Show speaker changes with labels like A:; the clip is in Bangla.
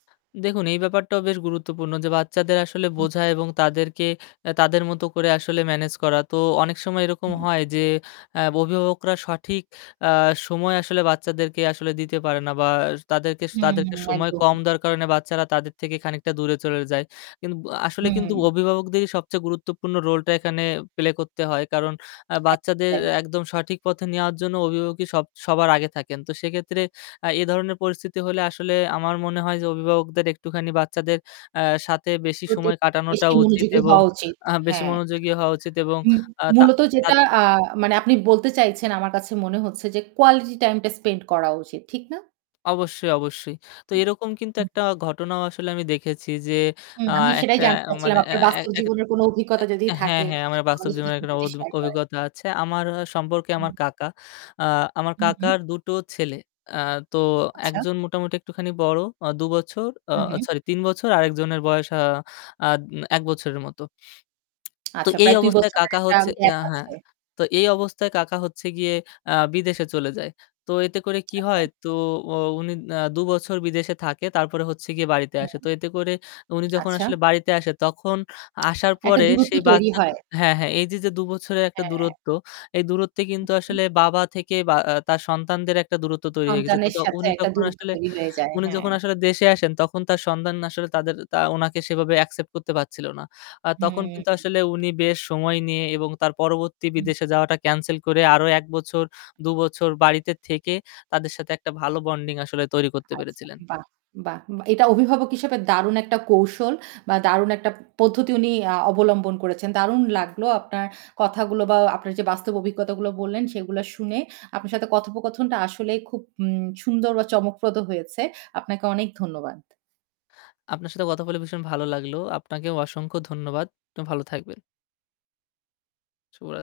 A: দেখুন এই ব্যাপারটাও বেশ গুরুত্বপূর্ণ যে বাচ্চাদের আসলে
B: হুম।
A: বোঝা এবং তাদেরকে আ তাদের মতো করে আসলে ম্যানেজ করা তো অনেক সময় এরকম
B: হুম।
A: হয় যে আ অভিভাবকরা সঠিক আ সময় আসলে বাচ্চাদেরকে আসলে দিতে পারে না বা তাদেরকে
B: হুম।
A: তাদেরকে সময়
B: একদম।
A: কম দেওয়ার কারণে বাচ্চারা তাদের থেকে খানিকটা দূরে চলে যায়। কিন্তু ব আসলে কিন্তু
B: হুম।
A: অভিভাবকদেরই সবচেয়ে গুরুত্বপূর্ণ রোলটা এখানে প্লে করতে হয় কারণ আ
B: একদম
A: বাচ্চাদের
B: তাই।
A: একদম সঠিক পথে নেওয়ার জন্য অভিভাবকই সব সবার আগে থাকেন। তো সেক্ষেত্রে আ এ ধরনের পরিস্থিতি হলে আসলে আমার মনে হয় যে অভিভাবকদের একটুখানি বাচ্চাদের আ সাথে বেশি
B: প্রতি [unintelligible]
A: সময় কাটানোটা
B: বেশি
A: উচিত
B: মনোযোগী
A: এবং
B: হওয়া উচিত।
A: আ বেশি
B: হ্যাঁ।
A: মনোযোগী হওয়া উচিত এবং
B: মু
A: আ তা
B: মূলত যেটা
A: তাদ
B: আ মানে আপনি বলতে চাইছেন আমার কাছে মনে হচ্ছে যে কোয়ালিটি টাইমটা স্পেন্ড করা উচিত। ঠিক না?
A: অবশ্যই, অবশ্যই। তো এরকম কিন্তু
B: হুম।
A: একটা ঘটনাও আসলে আমি দেখেছি যে
B: হুম
A: আ
B: আমি সেটাই
A: একটা
B: জানতে
A: মানে
B: চাচ্ছিলাম।
A: আ
B: আপনার
A: আ
B: বাস্তব
A: এক
B: জীবনের কোন অভিজ্ঞতা যদি
A: আ হ্যাঁ,
B: থাকে
A: হ্যাঁ আমার
B: মানে
A: বাস্তব
B: আমাদের
A: জীবনের একটা
B: সাথে
A: অদ
B: শেয়ার করেন।
A: অভিজ্ঞতা আছে। আমার হয় সম্পর্কে
B: হুম।
A: আমার কাকা। আ আমার
B: হু, হু।
A: কাকার দুটো ছেলে। আ তো ১
B: আচ্ছা।
A: জন মোটামুটি একটুখানি বড় দুবছর আ
B: হু, হু।
A: সরি ৩ বছর আরেকজনের বয়স আ আদ ১ বছরের মত। তো
B: আচ্ছা
A: এই
B: প্রায় ২
A: অবস্থায়
B: বছরের
A: কাকা
B: একটা
A: হচ্ছে
B: গ্যাপ
A: আ হ্যাঁ
B: আছে।
A: তো এই অবস্থায় কাকা হচ্ছে গিয়ে আ বিদেশে চলে যায়। তো এতে করে কি
B: আচ্ছা।
A: হয় তো ও উনি না দুবছর বিদেশে থাকে তারপরে হচ্ছে গিয়ে বাড়িতে আসে।
B: হুম।
A: তো এতে করে উনি যখন
B: আচ্ছা।
A: আসলে বাড়িতে আসে তখন আসার
B: একটা
A: পরে
B: দূরত্ব
A: সেই
B: তৈরি
A: বাচ্চা তো
B: হয়।
A: হ্যাঁ, হ্যাঁ এইযে যে দু বছরের একটা
B: হ্যাঁ।
A: দূরত্ব এই দূরত্বে কিন্তু
B: হুম।
A: আসলে বাবা থেকে বা আ তার সন্তানদের একটা দূরত্ব তৈরি হয়ে গেছে। তো
B: সন্তানের
A: য
B: সাথে
A: উনি
B: একটা
A: যখন
B: দূরত্ব
A: আসলে,
B: তৈরি হয়ে যায়
A: উনি
B: হ্যাঁ।
A: যখন আসলে দেশে আসেন তখন তার সন্তান আসলে
B: হুম।
A: তাদের তা উনাকে সেভাবে অ্যাকসেপ্ট করতে পারছিল না। আ তখন কিন্তু
B: হুম।
A: আসলে উনি বেশ সময় নিয়ে এবং তার পরবর্তী
B: হুম।
A: বিদেশে যাওয়াটা ক্যানসেল করে আরো ১ বছর, দুবছর বাড়িতে থেকে তাদের সাথে একটা ভালো বন্ডিং আসলে তৈরি করতে
B: আচ্ছা
A: পেরেছিলেন।
B: বাহ! বাহ! এটা অভিভাবক হিসেবে দারুণ একটা কৌশল বা দারুণ একটা পদ্ধতি আ উনি অবলম্বন করেছেন। দারুণ লাগলো আপনার কথাগুলো বা আপনার যে বাস্তব অভিজ্ঞতাগুলো বললেন সেগুলা শুনে আপনার সাথে কথোপকথনটা আসলেই খুব উম সুন্দর বা চমকপ্রদ হয়েছে। আপনাকে অনেক ধন্যবাদ।
A: আপনার সাথে কথা বলে ভীষণ ভালো লাগলো। আপনাকেও অসংখ্য ধন্যবাদ। আপনি ভালো থাকবেন। শুভরাত্রি।